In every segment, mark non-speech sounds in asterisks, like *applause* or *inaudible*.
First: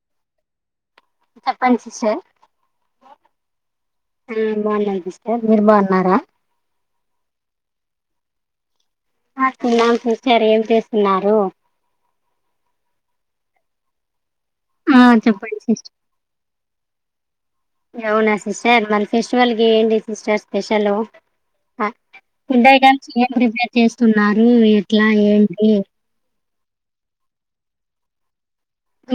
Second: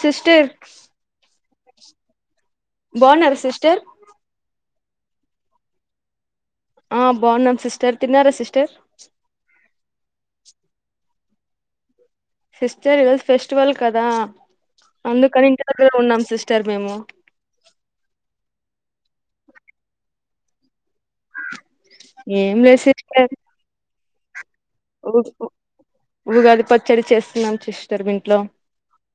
Sister చెప్పండి sister బాగున్నార sister హుం బాగున్నం సిస్టర్ మీరు బాగున్నారా ఆ బాగున్నాం సిస్టర్ తిన్నారా సిస్టర్ ఆ తిన్నాం సిస్టర్ ఏం చేస్తున్నారు సిస్టర్ ఈ రోజు ఫెస్టివల్ కదా ఆ అందుకని చెప్పండి ఇంటి దగ్గర సిస్టర్ ఉన్నాం సిస్టర్ మేము స్టర్ మన ఫెస్టివల్కి ఏంటి సిస్టర్ స్పెషలు ఏం ఫుడ్ లేదు ఐటమ్స్ ఏం సిస్టర్ ప్రిపేర్ చేస్ తు నాద్ హు ఎట్లా ఉ- ఏంటి ఉగాది పచ్చడి చేస్తున్నాం సిస్టర్ ఇంట్లో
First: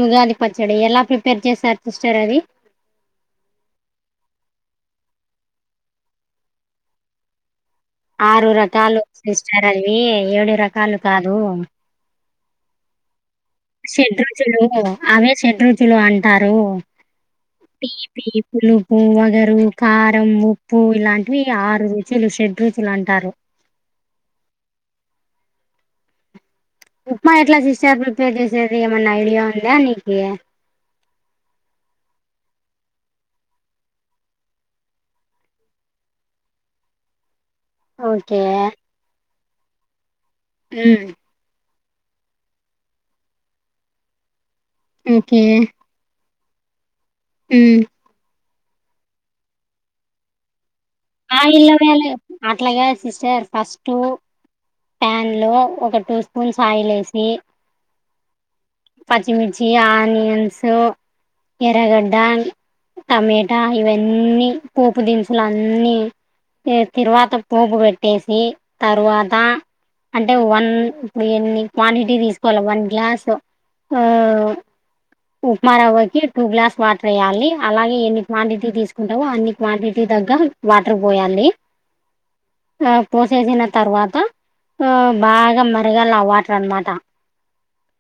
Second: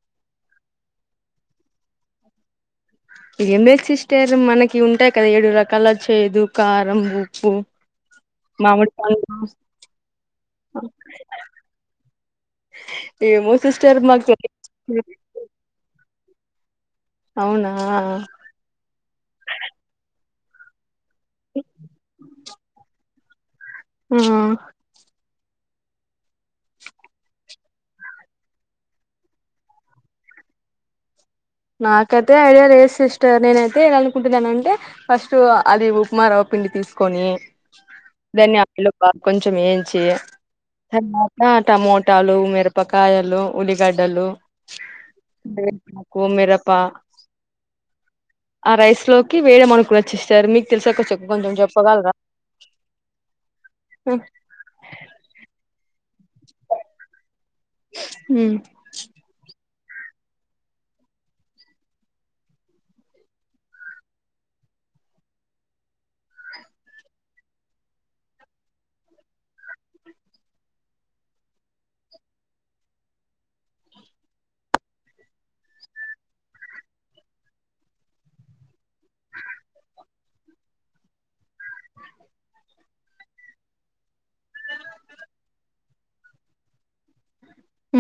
ఉగాది పచ్చడి ఎలా ప్రిపేర్ చేసారు సిస్టార్ అది ఏం లేదు సిస్టర్ మనకి ఉంటాయి కదా ఏడు రకాల చేదు కారం ఉప్పు ఆరు మామిడి రకాలు పండు సిస్టర్ అవి ఏడు రకాలు కాదు *inaudible* సిస్టర్ మాకు తెలి షడ్రుచులు అవే షడ్రుచులు అం టారు అవునా తీపి పులుపు వగరు కారం ఉప్ పువ్వులాం ట్వి ఆరు రుచులు షడ్ రుచులు అంటారు ఆ ఉప్మా ఎట్లా సిస్టర్ ప్రిపేర్ చేసేది ఏమన్నా ఐడియా ఉందా నీకి నాకైతే ఐడియా లేదు సిస్టర్ నేనైతే ఇాలనుకుంటున్నానంటే ఫస్ట్ అది ఉప్మాారవ్వ పిండి తీసుకొని ఓకే దాని ఆ పిల్ల పార్క్. కొంచం ఏంచి. మ్మ్ తర్వాత. టమోటాలు, మిరపకాయలు, ఉల్లిగడ్డలు. ఓకే. ఓ మిరప. ఆ రైస్ లోకి వేయడం అనుకున్న సిస్టర్ మీకు. తెలిసా కొంచెం కొంచెం చెప్పగలరా అట్లా కాదు సిస్టర్ ఫస్ట్ పాన్ లో ఒక టూ స్పూ స్పూన్స్ ఆయిల్ వేసి. ఊహు పచ్చిమిర్చి, ఆనియన్స్, ఎర్రగడ్డ, టమటా. ఇవ్వన్నీ పోపు దినుసులు అన్ని తిరువాత పోపు పెట్టేసి తరువాత అంటే వన్ ఇప్పుడు ఎన్ని క్వాంటిటీ తీసుకోవాలి వన్ గ్లాసు. ఆహ్ ఉప్మా రవ్వ కి టూ గ్లాస్ వాటర్ వేయాలి. అలాగే ఎన్ని క్వాంటిటీ తీసుకుంటావో అన్ని క్వాంటిటీ దగ్గ వాటర్ పోయాలి. ఆహ్ పోసేసిన తర్వాత ఆహ్ బాగా మరగాలి అ వాటర్ అనమాట.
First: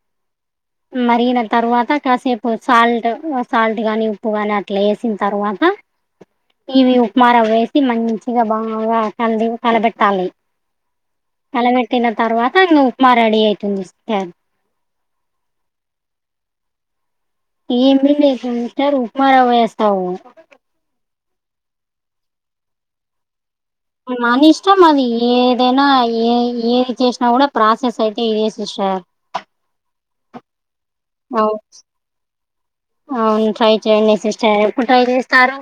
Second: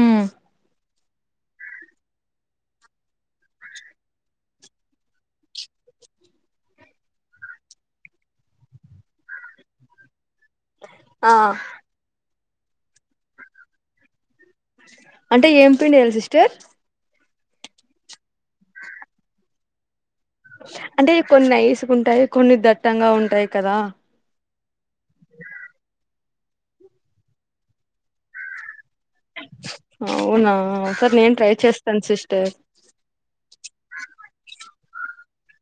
ఉహు మరిగిన తర్వాత కాసేపు సాల్ట్. సాల్ట్ కానీ ఉప్పు గాని అట్. ఇట్లా వేసిన తర్వాత ఇవి ఉప్మా రవ్వ వేసి మంచిగా బాగా కలిపి కలబెట్టాలి. ఆ కలబేట్టినా తర్వా ఆహ్ ఉప్మా రెడీ అవుతుంది. స్థన్ అంటే ఏం పిండేయాలి సిస్టర్. ఏమి పిండి వేస్తారు సిస్టర్. ఉప్మా రవ్వ వేస్తావు. అంటే కొన్ని నైసుకుంటాయి కొన్ని దట్టంగా ఉంటాయి. కదా మని ఇష్టం అది ఏదేనా ఏ ఏది చేసినా కూడా ప్రాసెస్ అయితే ఇదే సిస్టార్. అవునా సరే నేను ట్రై అవు చేస్తాను సిస్టర్. అవును ట్రై చేయండి సిస్టర్ ట్రై చేస్తారు.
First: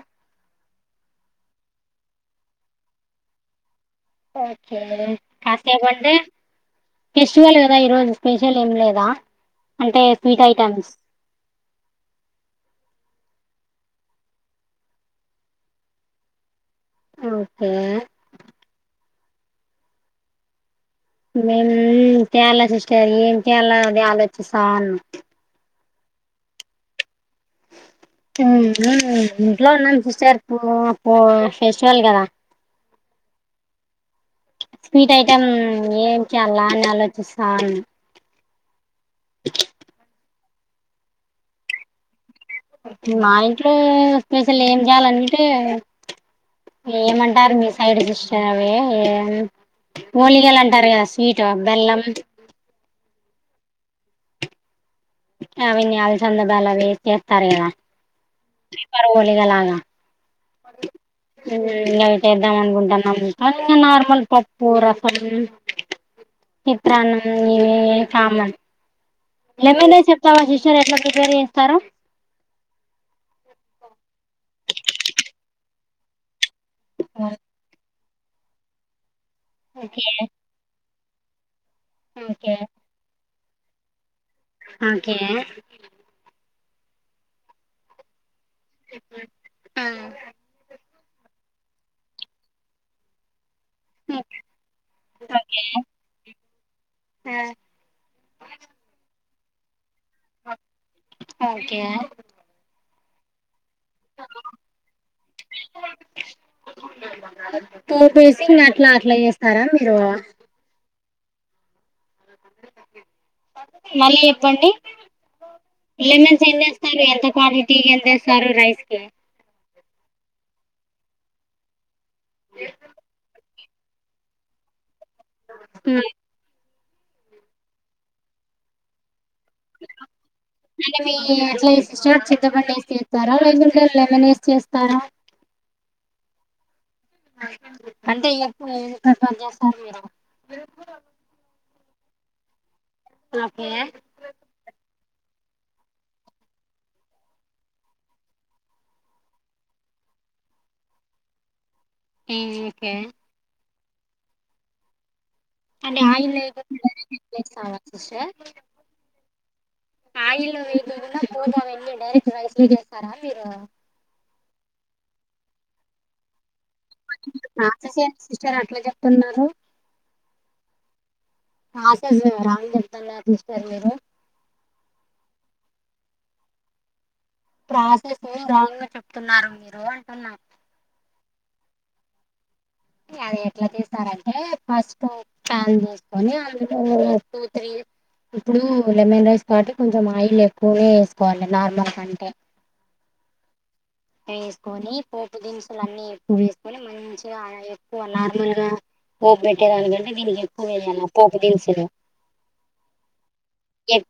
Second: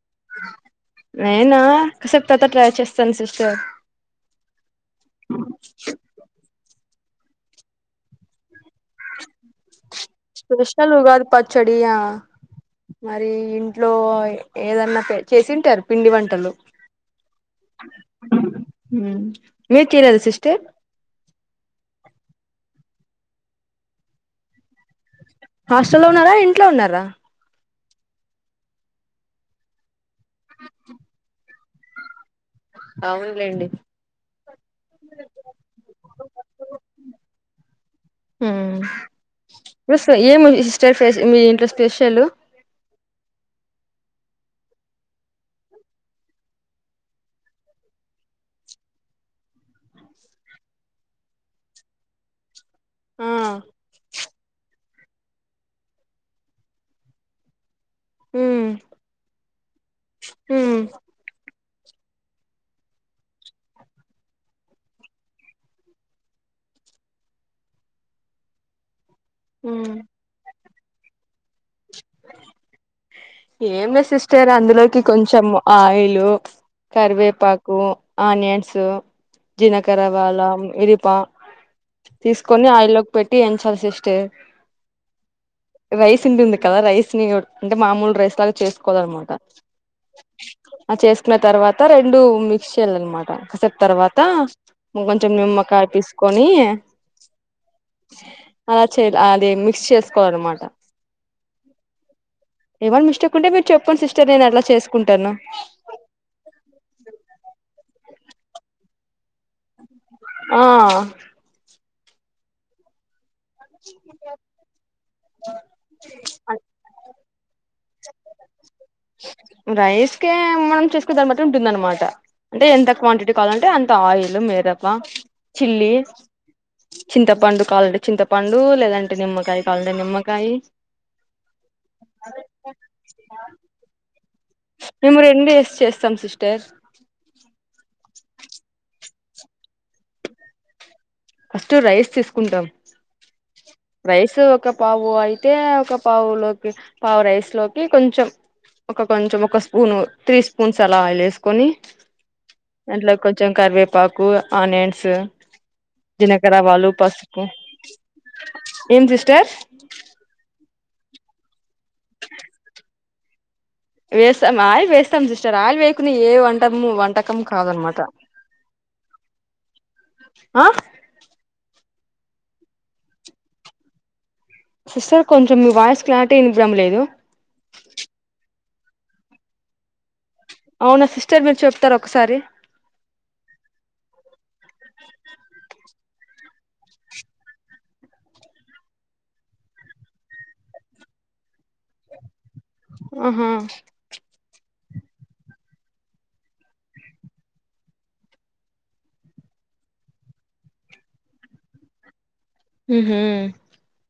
నేనా కాసేపు తర్వాత ట్రై చేస్తాను సిస్టర్. ఓకే కాసేపు అంటే. ఫెస్టివల్ కదా ఈ రోజు స్పెషల్ ఏం లేదా. అంటే స్వీట్ ఐటమ్స్ స్పెషల్ ఉగాది పచ్చడియా మరి ఇంట్లో ఏదన్నా చేసింటారు పిండి వంటలు. ఓకే ఉమ్ ఏ చీరలు సిస్టర్. మేము తేలే సిస్టర్ ఏం చేయాలో అదే ఆలోచిస్తాన్నా. హాస్టల్లో ఉన్నారా ఇంట్లో ఉన్నారా. ఇంట్లో ఉన్నాను సిస్టర్. సరిపో పో. ఫెస్టివల్ కదా. ఔన్లేండి స్వీట్ ఐటెమ్ ఏం చేయాల్లా అని ఆలోచిస్తాన్ ఉమ్ ఉస్ ఏము స్టర్ ఫేస్ మీ ఇంట్లో స్పెషలు మా ఇంట్లో స్పెషల్ ఏం చేయాలంటే ఏమంటారు మీ సైడ్ సిస్టర్ అవి ఏమ్ ఒలిగలు అంటారు గదా స్వీట్ బెల్లం ఆ అవ్విని అలసందదాలు అవి చేస్తారు గదా లోలి లాగా మ్మ్ *inaudible* ఉమ్ నైటేద్దాం అనుకుంటానం ఇంకా నార్మల్ పప్పు, రసం, చిత్రాన్నం ఇవి కామాన్ మ్మ్ ఏమైన చపల శిష్ సర్ ఎట్ల ప్రిపేర్ చేస్తారో ఏమ్లే సిస్టర్ అందులోకి కొంచెం ఆయిలు కర్వే పాకు ఆనియన్సు ఓకే జినకరవాల ఇది పా తీస్కొని ఆయిలోక్ పెట్ ఎంచ్యాల్ సిస్టర్ అకే రైస్ ఉంటుంది కదా రైస్ ని ఒట్ అంటె మామూల్ రైస్ లాగ్ చేస్కోవాలన్నమాట ఆ అ చేస్కున్న తర్వాత రెండు మిక్స్చేయలనమాట స తర్వాతా కొంచెం ఓకే నిమ్మకాయ పిస్కొని ఆ అలా చే అదే మిక్స్ చేస్ ఒ ఓకే ఏవల్ మిష్టేకుంటే వె చెప్పండి సిస్టర్ నేను అట్ల చేస్కుంటాను టేసింగ్ అట్లా అట్ల చేస్ అరం ఇరవా ఆ మళ్ళీ చెప్పండి లేమన్స్ ఎన్నేస్తారు ఎంత క్వాంటిట్ టీ ఎంతేస్తారు రైస్ కి హ్మ్ రైస్ కేం మనం చేసుకో దాన్ని బట్టి ఉంటుంది. అనమాట అంటే ఎంత క్వాంటిటీ కావలన్ టే అంత ఆయిల్ మీద క్వా చిల్లీ హ్మ్. ప్చ్ చింతపండు కావలంటే, చింతపండు లేదన్ అంటే మీ సిస్టర్ చింతపండు వేసి చేస్తారా, లేకుంటే లెమెనీస్ ప్స్ మేము రెండు వేసి చేస్తాం. సిస్టర్ అంటే ఎప్పుడు ఏదోకట్ పని చేస్తాంది. కదా ఫస్ట్ రైస్ తీసుకుంటాం. ఓకే రైస్ ఒక పావు అయి తే ఒక పావులోకి, పావు రైస్లోకి కొంచెం ఒక కొంచెం ఒక స్పూన్, త్రీ స్పూన్స్ అలా ఆయిల్ వేసుకొని ప్చ్ హ్మ్. ఓకే అంట్లో కొంచెం కరివే పాకు ఆనియన్స్ అంటే ఆయిల్ జీలకర్ర ఆవాలు లేకుండానే, పసుపు లెగ్ స్తాయ సిస్టర్ ఏం సిస్టర్ ఆయిల్లో మీరున్న పోపు అవన్నీ, డైరెక్ట్ రైస్ లోకి వేస్తారా. మీరు వేస్తాం ఆయిల్ వేస్తాం సిస్టర్ ఆయిల్ వేకున్న ఏ వం *unintelligible* సిస్టర్ అట్లా చెప్తున్నారు. ఆ ఆస్ *unintelligible* రాంగ్ చెప్తున్నాడారు. సిస్టర్ మీరు సిస్టర్ కొంచెం, మీ వాయిస్ క్లారిటీ ఇన్బ్రమ్ లేదు. ప్రాసెస్ రాంగ్ గా చెప్తున్నారు. మీరు అంటున్నా అవున సిస్టర్ మీరు చెప్తారా. ఒకసారి అది ఎట్లా చేస్తారంటే కొన్ని అందులో టూ, త్రీ ఇప్పుడు లెమన్ రైస్ కావట్టి కొంచెం ఆయిల్ ఎక్కువనే వేసుకోవాలి. నార్మల్ కంటే ఆ హా నెయ్యి వేసుకొని పోపు దినుసులు అన్ని ఎక్కువగా వేసుకొని మంచిగా ఆరబెట్టుకు *unintelligible* పోపు పెట్టేదాని కంటే దీనికి ఎక్కువ వేయాలి. పోపు దినుసులు మ్మ్ హ్మ్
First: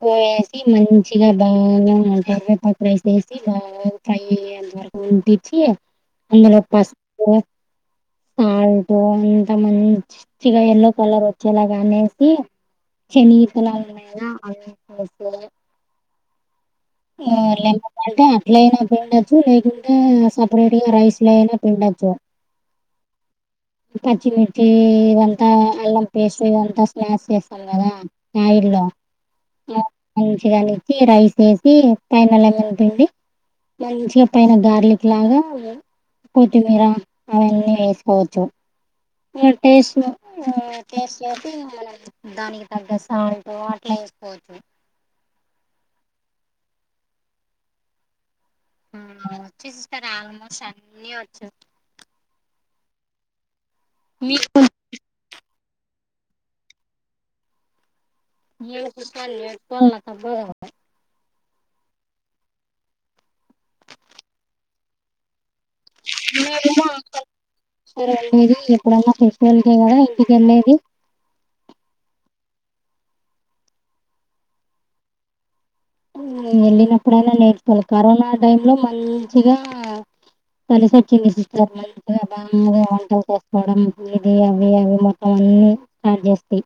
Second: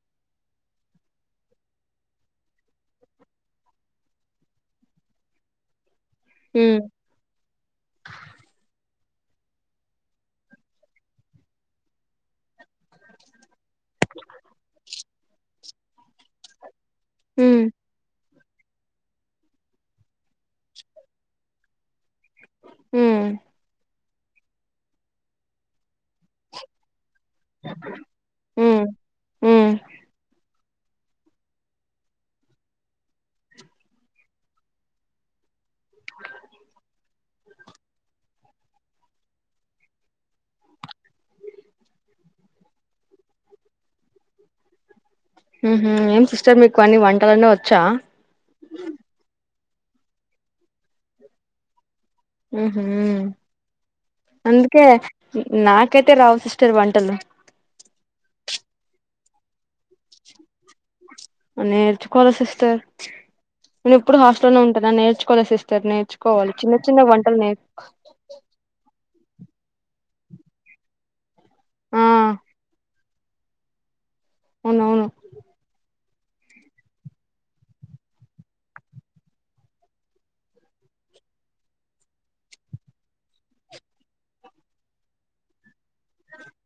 *unintelligible* వేసి మంచిగా బాగా ఆ కరివేపాకు రైస్ వేసి బాగా ఫ్రై య్యాలి. ఇంగ వరకు ఉంటిచ్చి ఆ అందులో ఉ పసుపు ఆవ్ రొంత మంచి చిగా ఎల్లో కలర్, వచ్చే లాగా అనేసి శేనిగి ఇలాగే నేనైనా అవి చూడస్త్ చూడలే ఇంగే హ్ ఉ వాళ్ళంతా పాల్ టా ఇట్లయినా పిండొచ్చు, లేకుంటే సపరేట్ గా రైస్ లోనైనా పిండచ్చు. హ్మ్ హ్ పచ్చి మిర్చి ఇవంతా అల్లమ్ పేస్ట్ ఇదంతా స్మాష్ చేస్తాం. కదా న్యాయిర్లో ఉ ఉ ఇగ మంచిగా అన్ని రైసెస్ పైన లంగనిపిండి మంచిగా పైన గార్లిక్ లాగా కొత్తి మీరా అవన్నీ వేసుకోవచ్చు టేస్ట్ టేస్ట్ చేసి మనం దానికి తగ్గ సాల్ట్ అట్లా వేసుకోవచ్చు ఉ హు ఏం సిస్టర్ మీకు అన్ని వంటలన్ని వచ్చా వచ్చు సిస్టర్ ఆల్మోస్ట్ అన్ని వచ్చు ఉ హు మీకు అందుకే నాకైతే రావు సిస్టర్ వంటలు *unintelligible* ఆ నేర్చుకోవాల సిస్టర్ నేను ఎప్పుడు హాస్టల్లో ఉంటాన నేర్చుకోల సిస్టర్ నేర్చుకోవాలి చిన్న చిన్న వంటలు నేర్ ఇది ఎప్పుడైనా తీసుకెళ్తే కదా ఇంటికి వెళ్ళేది ఆ అవునవును వెళ్ళినప్పుడైనా నేర్చుకోవాలి కరోనా టైమ్ లో మంచిగా కలిసి వచ్చింది సిస్టర్ మంచిగా బాగా వంటలు చేసుకోవడం ఇది అవి అవి మొత్తం అన్ని స్టార్ట్ చేస్టీ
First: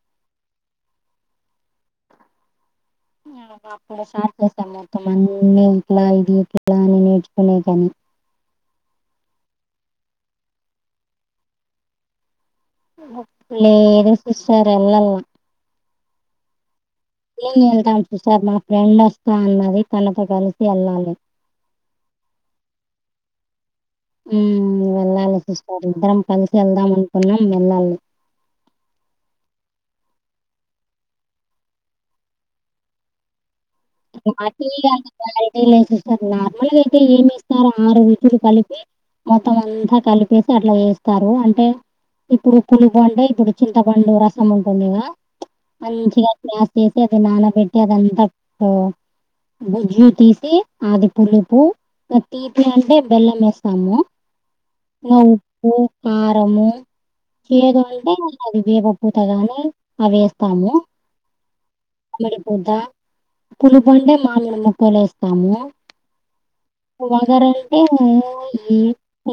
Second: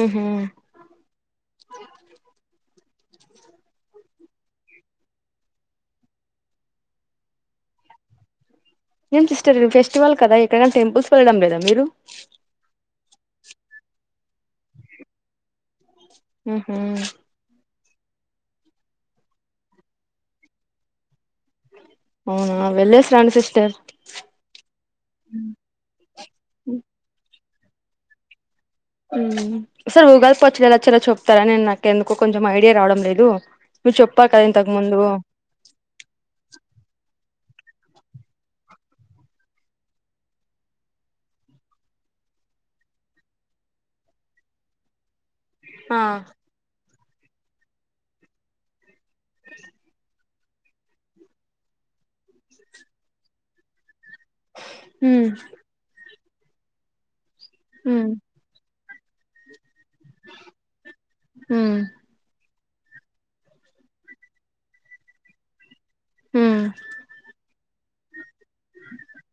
ఊహు అప్పుడు స్టార్ట్ చేసాం మొత్తం అన్ని ఇట్లా ఇది ఇట్లా అని నేర్చుకునే దాన్ని ఏం సిస్టర్ మీ ఫెస్టివల్ కదా ఎటైనా టెంపుల్స్ కి వెళ్ళడం లేదా మీరు లేదు సిస్టర్ ఎల్లలా ఊహు నేను వెళ్తాం సిస్టర్ మా ఫ్రెండ్ వస్తా అన్నది తనతో కలిసి వెళ్ళాలి అవునా వెళ్ళేసి రండి సిస్టర్ ఊ వెళ్ళాలి సిస్టర్ ఇద్దరం కలిసి వెళ్దాం అనుకున్నాం వెళ్ళాలి ఊ సార్ ఉగాది పచ్చడీ ఎలా చేయాలో చెప్తారా నేను నాకు ఎందుకొ కొంచెం ఐడియా రావడం లేదు మీరు చెప్పారు కదా క్వాలిటీ ఇంతకు ముందు లే లేదు సార్ నార్మల్ గా అయితే ఏమి సరే ఆరు రుచులు కలిపి మొత్తం అంతా కలిపేసి అట్లా చేస్తారు అంటే ఇప్పుడు పులి బండే ఇప్పుడు చింతపండు రసం ఉంటుంది కదా ఆ మంచిగా అట్లా అది నాన పెట్టి అదంతా ఆ గుజ్జు తీసి అది పులుపు తీపి అంటే బెల్లం వేస్తాము ఉ అ ఉప్పు కారము తీయగా ఉ ఉంటే అది పూతగాని అవెస్తాము మరి వొద్దా పులుపుండే మామిడి ముక్కలు వే ఉ ఉ వగరంటే మోహి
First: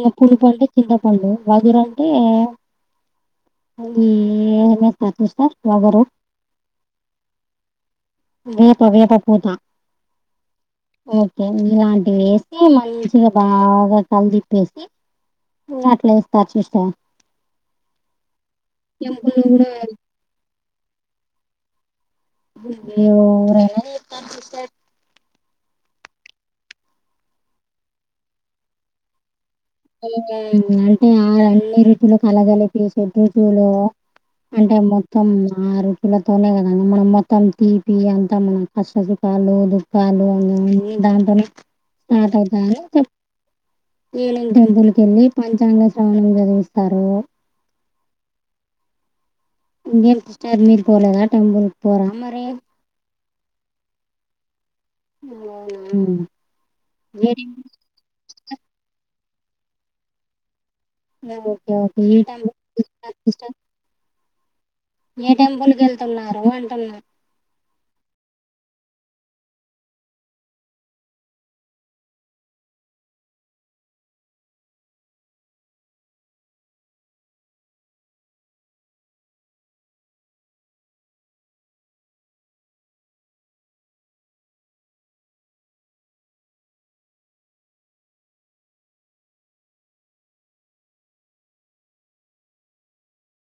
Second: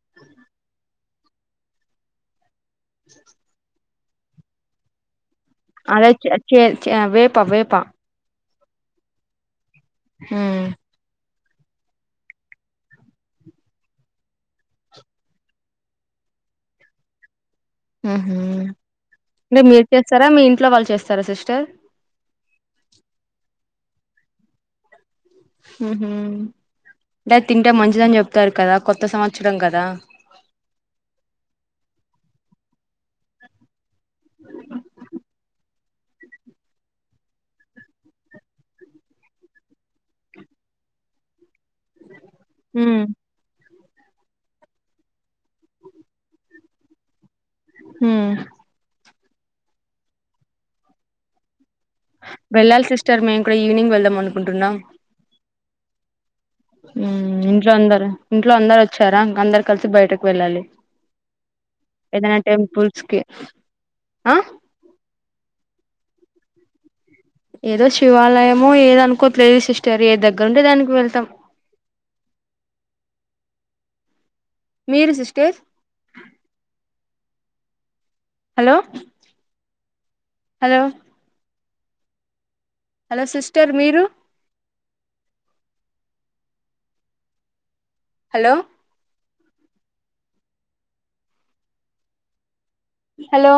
లేకుంటంటే చిన్న హలో వధుర అంటే *inaudible* ఇది ఏమైనా పట్టిస్తార్ అరె చె చె వేప వేప వేప్ ప వేప పూత హ్మ్ ఓకే ఇలాంటివేసి మంచిగా బాగా కలితిప్పేసి మ్ అట్ల ఏస్తా చూస్తా. ఆహా అంటే మీరు చేస్తారా మీ ఇంట్లో వాళ్ళు చేస్తారా సిస్ స్టర్ ఏవ్ రైనా చేత్తారు సిస్టర్ హుహూ టే తింటే మంచిదని చెప్తారు కదా కొత్త సంవ తెలంగాణ *unintelligible* అంటే ఆరల్లే రుచులు కలగలిపి షడ్రుచులు అంటే మొత్తం మ ఆ రుచులతోనే కద మనం మొత్తం తీపి అంతా మనం కష్ట సుఖాలు దుఃఖాలు అన్ని దాంతోనే ఆటోదాని ఉమ్ *unintelligible* ఇయ్యాలె ఇ టెంపుల్ కెళ్ళి పంచాంగ శ్రవణం చదివిస్తారూ మ్మ్ ఇంకేమ్ సిస్టర్ మీరు పోలేదా టెంపుల్ పోరా మరి వెళ్ళాలి సిస్టర్ మేము కూడా ఈవినింగ్ వెళ్దాం మను ఉంటున్నామ్ అవునా *unintelligible* ఏ మ్ టెంపుల్ ఇంట్లో అందరు ఇంట్లో అందరు అచ్చారా అందరు కలిసి బయటకు వెళ్ళాలి ఓకే ఓకే ఏ ఏదైనా టైం టెంపుల్స్ *unintelligible* కి సిస్టర్ ఆ ఏ టెంపులు ఎళ్తున్నారు అంటున్న ఏదో శివాలయము ఏదో అనుకోట్లేదు సిస్టర్ ఏ దగ్గరుంటే దానికి వెళతాం మీరు sister hello hello hello sister మీరు హలో హలో